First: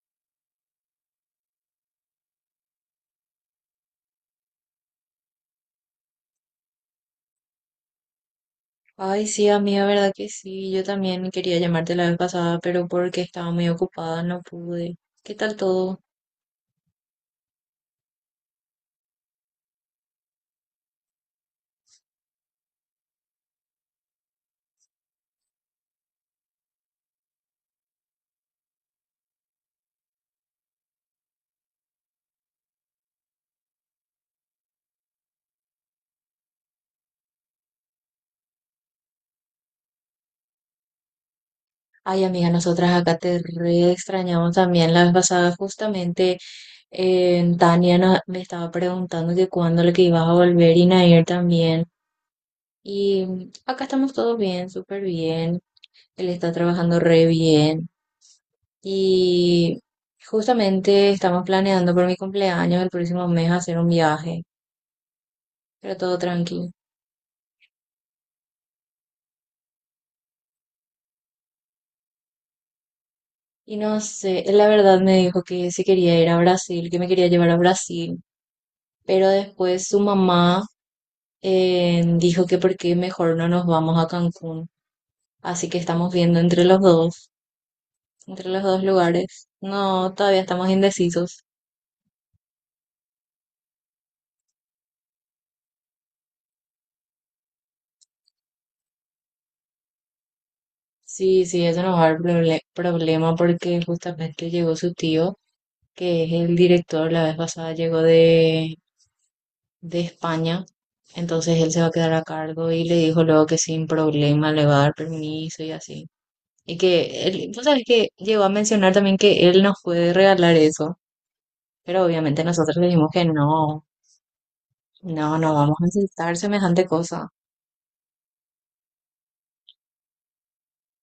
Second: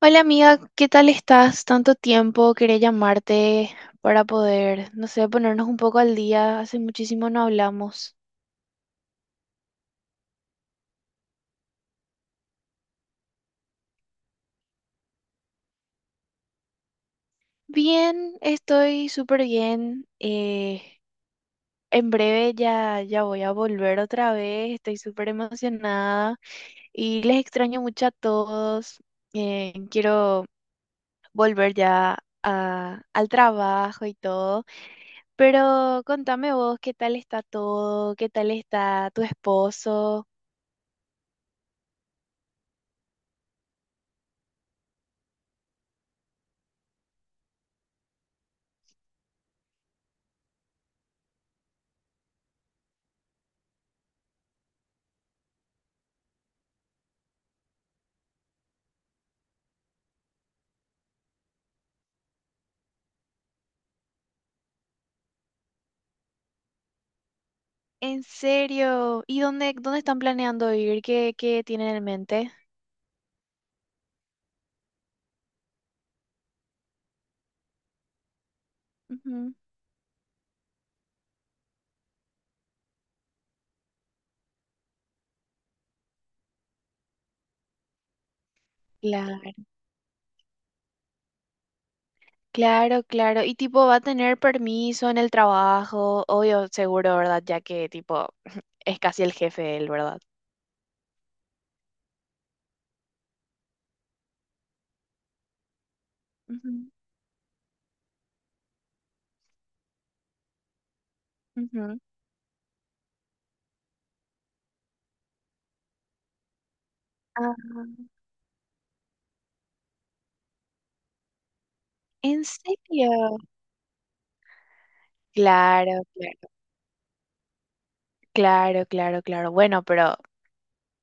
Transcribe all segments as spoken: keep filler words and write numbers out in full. Hola amiga, ¿qué tal estás? Tanto tiempo, quería llamarte para poder, no sé, ponernos un poco al día. Hace muchísimo no hablamos. Ay, sí, amiga, verdad que sí. Yo también quería llamarte la vez pasada, pero porque estaba muy ocupada no pude. ¿Qué tal todo? Bien, estoy súper bien. Eh, en breve ya, ya voy a volver otra vez. Estoy súper emocionada y les extraño mucho a todos. Eh, quiero volver ya a- al trabajo y todo. Pero contame vos, ¿qué tal está todo? ¿Qué tal está tu esposo? Ay, amiga, nosotras acá te re extrañamos también la vez pasada. Justamente eh, Tania no- me estaba preguntando que cuándo le que ibas a volver y Nair también. Y mm, acá estamos todos bien, súper bien. Él está trabajando re bien. Y justamente estamos planeando por mi cumpleaños el próximo mes hacer un viaje, pero todo tranquilo. ¿En serio? ¿Y dónde, dónde están planeando ir? ¿Qué, qué tienen en mente? Y no sé, él la verdad me dijo que se quería ir a Brasil, que me quería llevar a Brasil, pero Ujú. después su mamá eh, dijo que por qué mejor no nos vamos a Cancún. Así que estamos viendo entre los dos, entre los dos Claro, lugares. No, todavía estamos indecisos. claro, claro. Y tipo, va a tener permiso en el trabajo, obvio, seguro, ¿verdad? Ya que tipo, es casi el jefe él, ¿verdad? Sí, sí, eso nos va a dar proble- problema porque justamente llegó su tío, que es el Ujú, director, la vez pasada llegó de, de España. Entonces él se va a ujú. quedar a cargo y le dijo luego que sin problema le va a dar permiso y así. Y que él, Ah, tú sabes que llegó a mencionar también que él nos puede regalar eso, pero ¿en obviamente nosotros le dijimos que serio? no, no, no vamos a Claro, aceptar claro, semejante cosa. claro, claro, claro. Bueno, pero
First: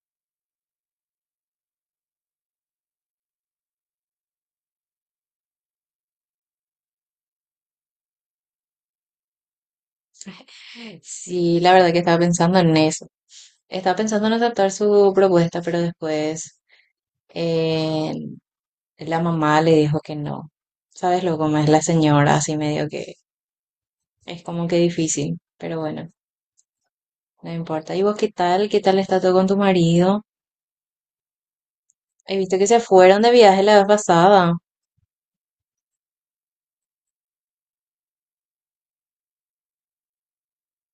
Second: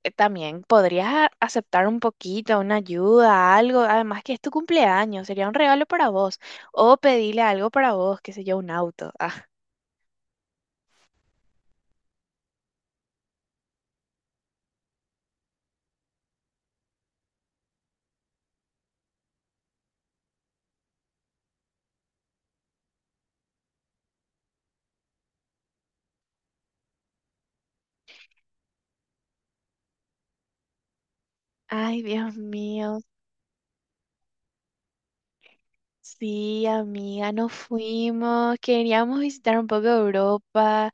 eh, también podrías a- aceptar un poquito, una ayuda, algo. Además que es tu cumpleaños, sería un regalo para vos. O pedirle algo para vos, qué sé yo, un auto. Ah. Sí, la verdad que estaba pensando en eso. Estaba pensando en aceptar su propuesta, pero después eh, la mamá le dijo que no. ¿Sabes lo cómo es la señora? Así medio que es como que difícil, pero bueno, no importa. ¿Y vos qué tal? ¿Qué tal está todo con tu marido? Ay, He Dios visto que se mío. fueron de viaje la vez pasada. Sí, amiga, nos fuimos. Queríamos visitar un poco Europa.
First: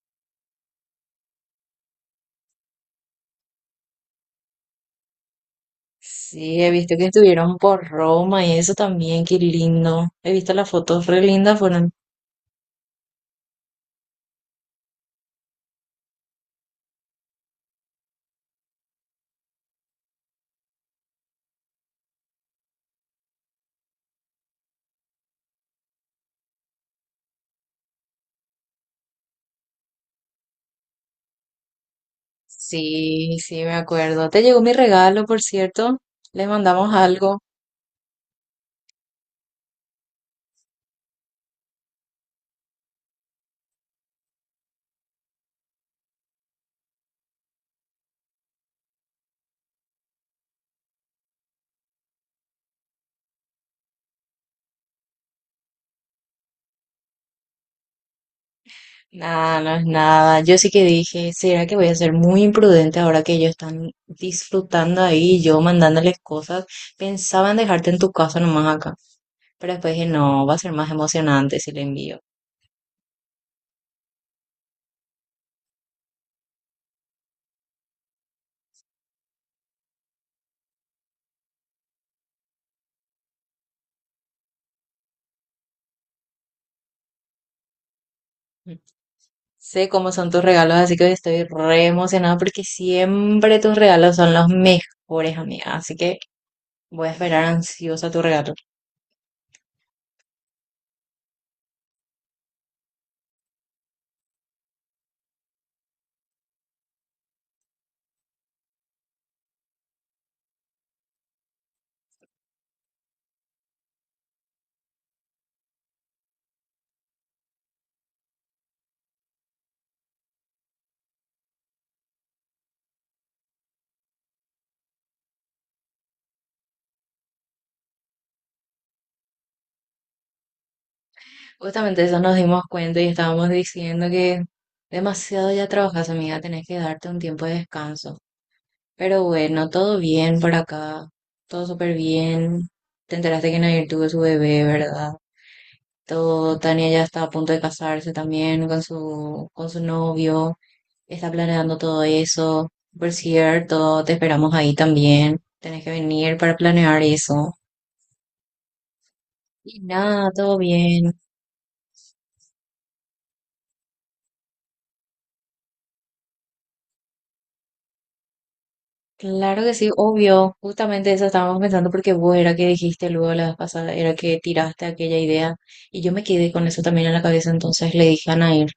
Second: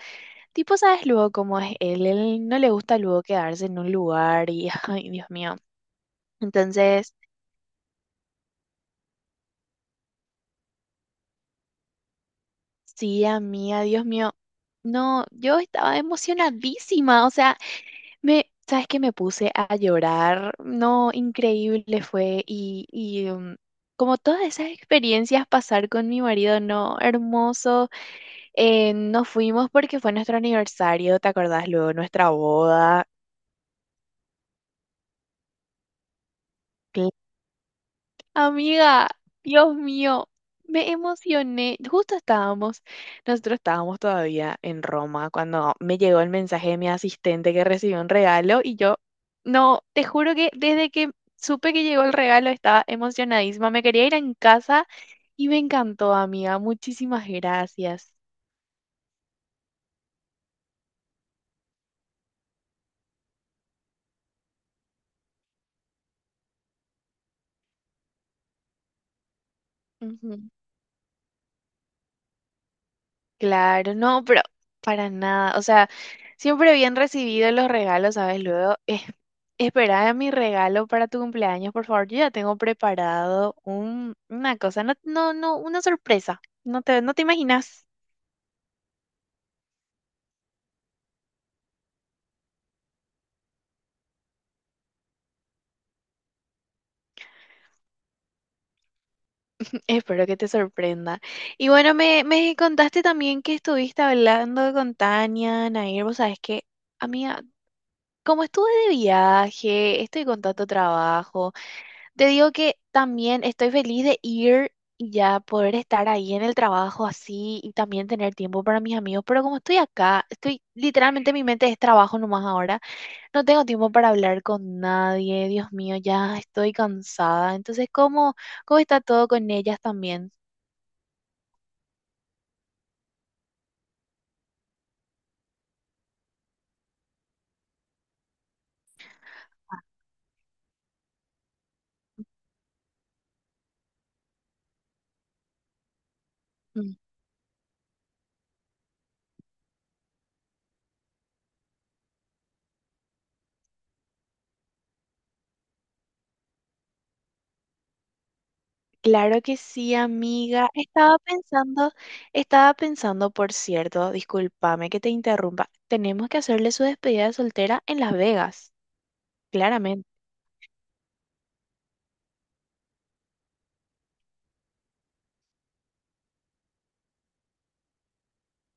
Tipo, ¿sabes luego cómo es él? Él no le gusta luego quedarse en un lugar y, ay, Dios mío. Sí, he visto que Entonces, estuvieron por Roma y eso también, qué lindo. He visto las fotos re lindas, fueron. sí, amiga, Dios mío. No, yo estaba emocionadísima, o sea. Me, ¿sabes qué? Me puse a llorar. No, increíble fue. Y, y um, como todas esas experiencias pasar con mi marido, no, hermoso. Eh, nos fuimos porque fue nuestro aniversario, ¿te acordás luego? Nuestra boda. Sí, sí, me acuerdo. Te llegó mi regalo, por cierto. Les mandamos algo. Amiga, Dios mío, me emocioné. Justo estábamos, nosotros estábamos todavía en Roma cuando me llegó el mensaje de mi asistente que recibió un regalo y yo, no, te juro que desde que supe que llegó el regalo estaba emocionadísima. Me quería ir en casa y me encantó, amiga. Muchísimas gracias. Nada, no es nada. Yo sí que dije, ¿será que voy a ser muy imprudente ahora que ellos están disfrutando ahí y yo mandándoles cosas? Pensaba en dejarte en tu casa nomás acá. Pero después dije, no, va a ser más emocionante si le envío. Claro, no, pero para nada. O sea, siempre bien recibido los regalos, ¿sabes? Luego, eh, espera mi regalo para tu cumpleaños, por favor. Yo ya tengo preparado un, una cosa, no, no, no, una sorpresa. No te, no te imaginas. Sé cómo son tus regalos, así que estoy re emocionada porque siempre tus regalos son los mejores, amiga. Así que voy a esperar ansiosa tu regalo. Espero que te sorprenda. Y bueno, me, me contaste también que estuviste hablando con Tania, Nair. Vos sabés que, amiga, como estuve de viaje, estoy con tanto trabajo. Te digo que también estoy feliz de ir y ya poder estar ahí en el trabajo así y también tener tiempo para mis amigos, pero como estoy acá, estoy literalmente mi mente es trabajo nomás ahora, no tengo tiempo para hablar con nadie, Dios mío, ya estoy cansada. Entonces, ¿cómo, cómo está todo con ellas también? Justamente eso nos dimos cuenta y estábamos diciendo que demasiado ya trabajas, amiga. Tenés que darte un tiempo de descanso. Pero bueno, todo bien por acá. Todo súper bien. Te enteraste que Nair tuvo su bebé, ¿verdad? Todo, Tania Mm. ya está a punto de casarse también con su, con su novio. Está planeando todo eso. Por cierto, te esperamos ahí también. Tenés que venir para planear eso. Claro que Y sí, nada, todo amiga. bien. Estaba pensando, estaba pensando, por cierto, discúlpame que te interrumpa, tenemos que hacerle su despedida de soltera en Las Vegas. Claro que sí, Claramente. obvio. Justamente eso estábamos pensando porque vos era que dijiste luego la vez pasada, era que tiraste aquella idea. Y yo me quedé con eso también en la cabeza, entonces le dije a Nair,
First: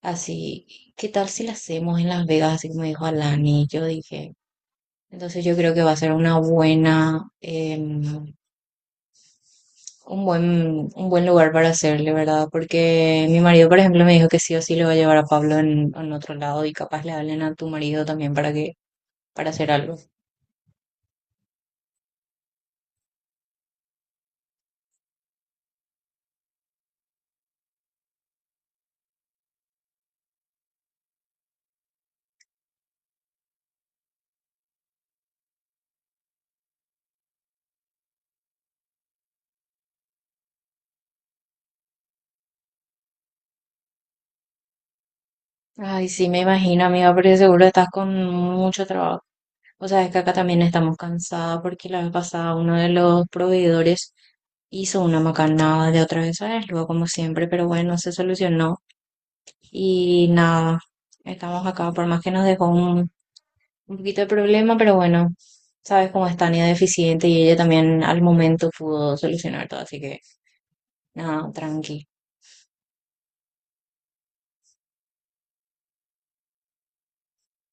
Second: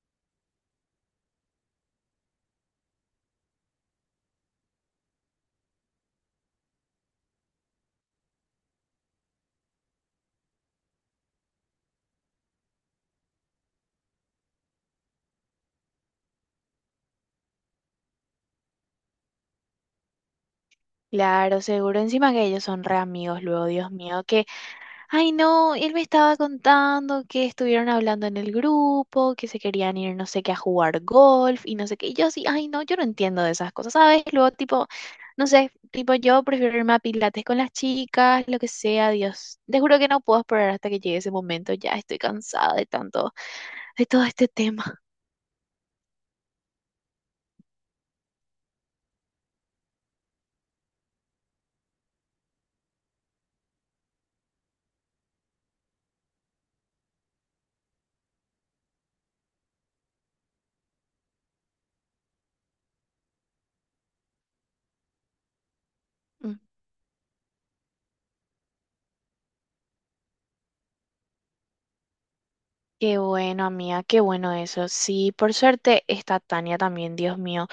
así, ¿qué tal si la hacemos en Las Vegas? Así como dijo Alani. Yo dije, entonces yo creo que va a ser una buena, eh, un buen, un buen lugar para hacerle, ¿verdad? Porque mi marido, por ejemplo, me dijo que sí o sí le va a llevar a Pablo en, en otro lado y capaz le hablen a tu marido también para que, para hacer algo. Claro, seguro. Encima que ellos son re amigos luego, Dios mío, que, ay no, él me estaba contando que estuvieron hablando en el grupo, que se querían ir no sé qué a jugar golf y no sé qué. Y yo así, ay no, yo no entiendo de esas cosas, ¿sabes? Luego tipo, no sé, tipo yo prefiero irme a pilates con las chicas, lo que sea, Dios. Te juro que no puedo esperar hasta que llegue ese momento, ya estoy cansada de tanto, de todo este tema. Ay, sí, me imagino, amiga, porque seguro estás con mucho trabajo. O sea, es que acá también estamos cansadas porque la vez pasada uno de los proveedores hizo una macanada de otra vez a él, luego como siempre, pero bueno, se solucionó y nada, estamos acá, por más que nos dejó un un poquito de problema, pero bueno, sabes cómo es Mm. Tania deficiente y ella también al momento pudo solucionar todo, así que nada, tranqui. Qué bueno, amiga, qué bueno eso. Sí, por suerte está Tania también, Dios mío.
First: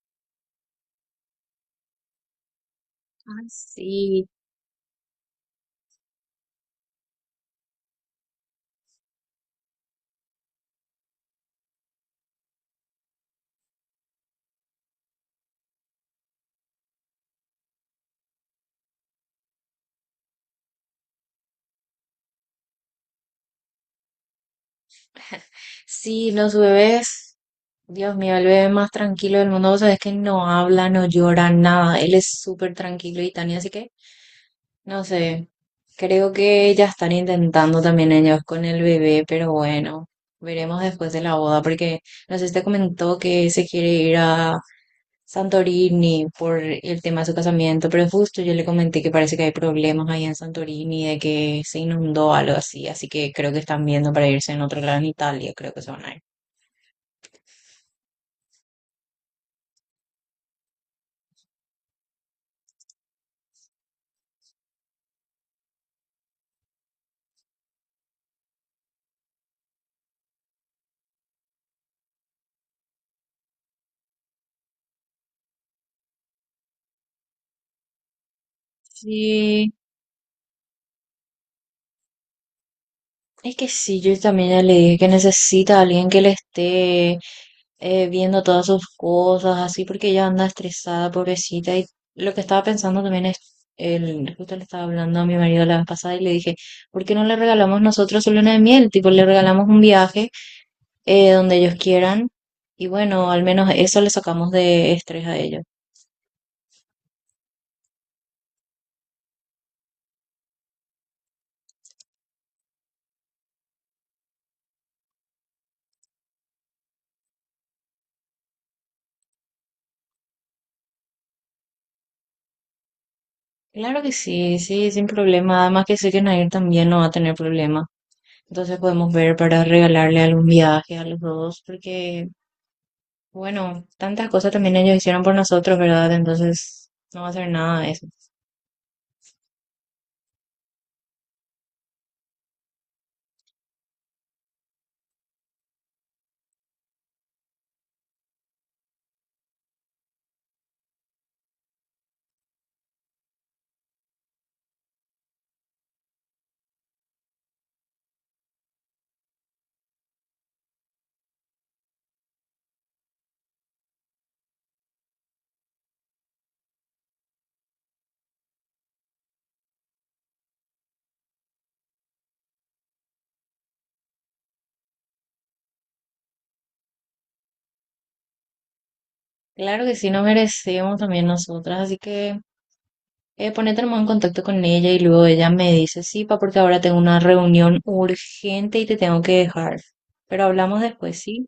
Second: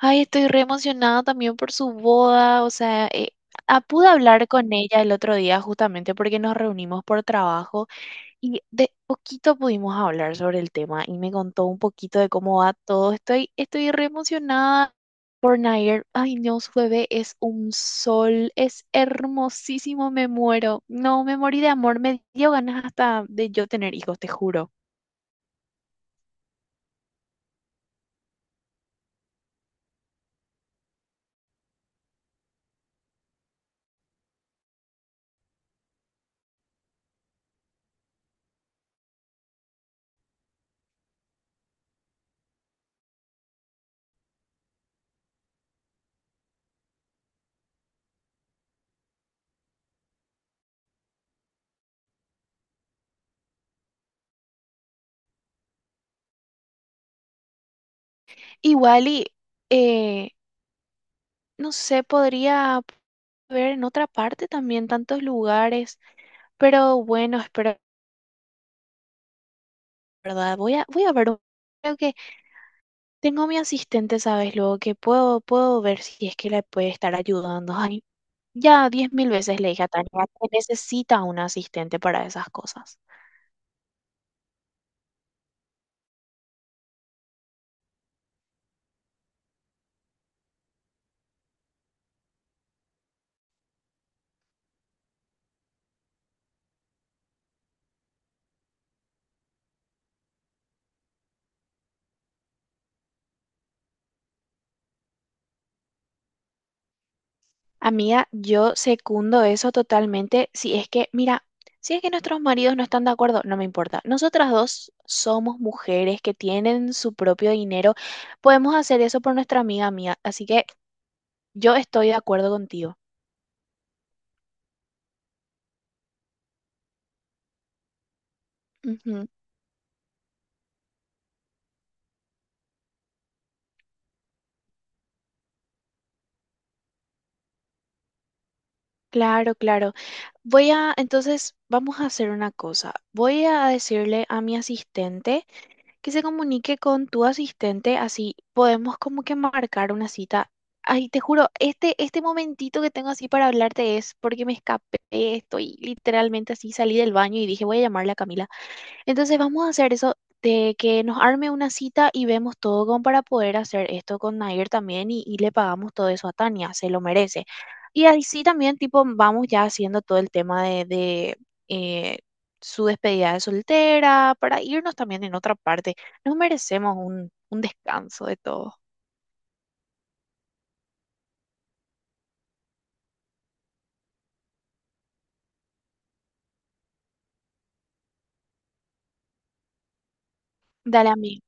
Ay, estoy re emocionada también por su boda. O sea, eh, Ay, ah, pude sí. hablar con ella el otro día justamente porque nos reunimos por trabajo y de poquito pudimos hablar sobre el tema y me contó un poquito de cómo va todo. Estoy, estoy re emocionada por Nair. Ay, no, su bebé es un sol, es hermosísimo, me muero. No, me morí de amor, me dio ganas hasta de yo tener hijos, te juro. Sí, los bebés, Dios mío, el bebé más tranquilo del mundo, o sea, es que no habla, no llora, nada, él es súper tranquilo y Tania, así que no sé, creo que ya están intentando también ellos con el bebé, pero bueno, veremos después de la boda, porque no sé si te comentó que se quiere ir a Santorini por el tema de su casamiento, pero justo yo le comenté que parece que hay problemas ahí en Santorini, de que se inundó algo así, así que creo que están viendo para irse en otro lado en Italia, creo que se van a ir. Igual y... Wally, no sé, podría ver en otra parte también tantos lugares, pero bueno, espero, ¿verdad? Voy a, voy a ver, un- creo que tengo a mi asistente, ¿sabes? Luego que puedo, puedo ver si es que le puede estar ayudando. Ay, ya diez mil veces le Sí, dije a Tania que necesita un asistente para esas cosas. es que sí, yo también ya le dije que necesita a alguien que le esté eh, viendo todas sus cosas, así, porque ella anda estresada, pobrecita, y lo que estaba pensando también es, el, justo le estaba hablando a mi marido la vez pasada y le dije, ¿por qué no le regalamos nosotros su luna de miel? Tipo, le regalamos un viaje eh, donde ellos quieran. Y bueno, al menos eso le sacamos de estrés a ellos. Amiga, yo secundo eso totalmente. Si es que, mira, si es que nuestros maridos no están de acuerdo, no me importa. Nosotras dos somos mujeres que tienen su propio dinero. Podemos hacer eso por nuestra amiga mía. Así que yo estoy de acuerdo contigo. Claro que sí, sí, sin problema. Además que sé que Nair también no va a tener problema. Entonces podemos Ujú. ver para regalarle algún viaje a los dos, porque, bueno, tantas cosas también ellos hicieron por nosotros, ¿verdad? Entonces no va a ser nada de eso. Claro, claro. Voy a, entonces, vamos a hacer una cosa. Voy a decirle a mi asistente que se comunique con tu asistente, así podemos como que marcar una cita. Ay, te juro, este, este momentito que tengo así para hablarte es porque me escapé, estoy literalmente así, salí del baño y dije, voy a llamarle a Camila. Entonces vamos a hacer eso de que nos arme una cita y vemos todo como para poder hacer esto con Nair también y, y le pagamos todo eso a Tania, se lo merece. Y así también tipo vamos ya haciendo todo el tema de, de, eh, su despedida de soltera para irnos también en otra parte. Nos merecemos un, un descanso de todo. Claro que sí, nos merecemos también nosotras, así que eh, ponete nomás en contacto con ella y luego ella me dice, sí, pa, porque ahora tengo una reunión urgente y te tengo que dejar. Pero hablamos Dale a después, mí, ¿sí?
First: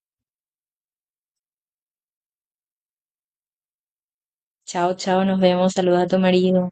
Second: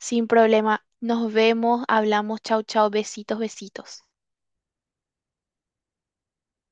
sin problema. Nos vemos, hablamos, chau, chau, besitos, besitos. Chao, chao, nos vemos. Saluda a tu marido.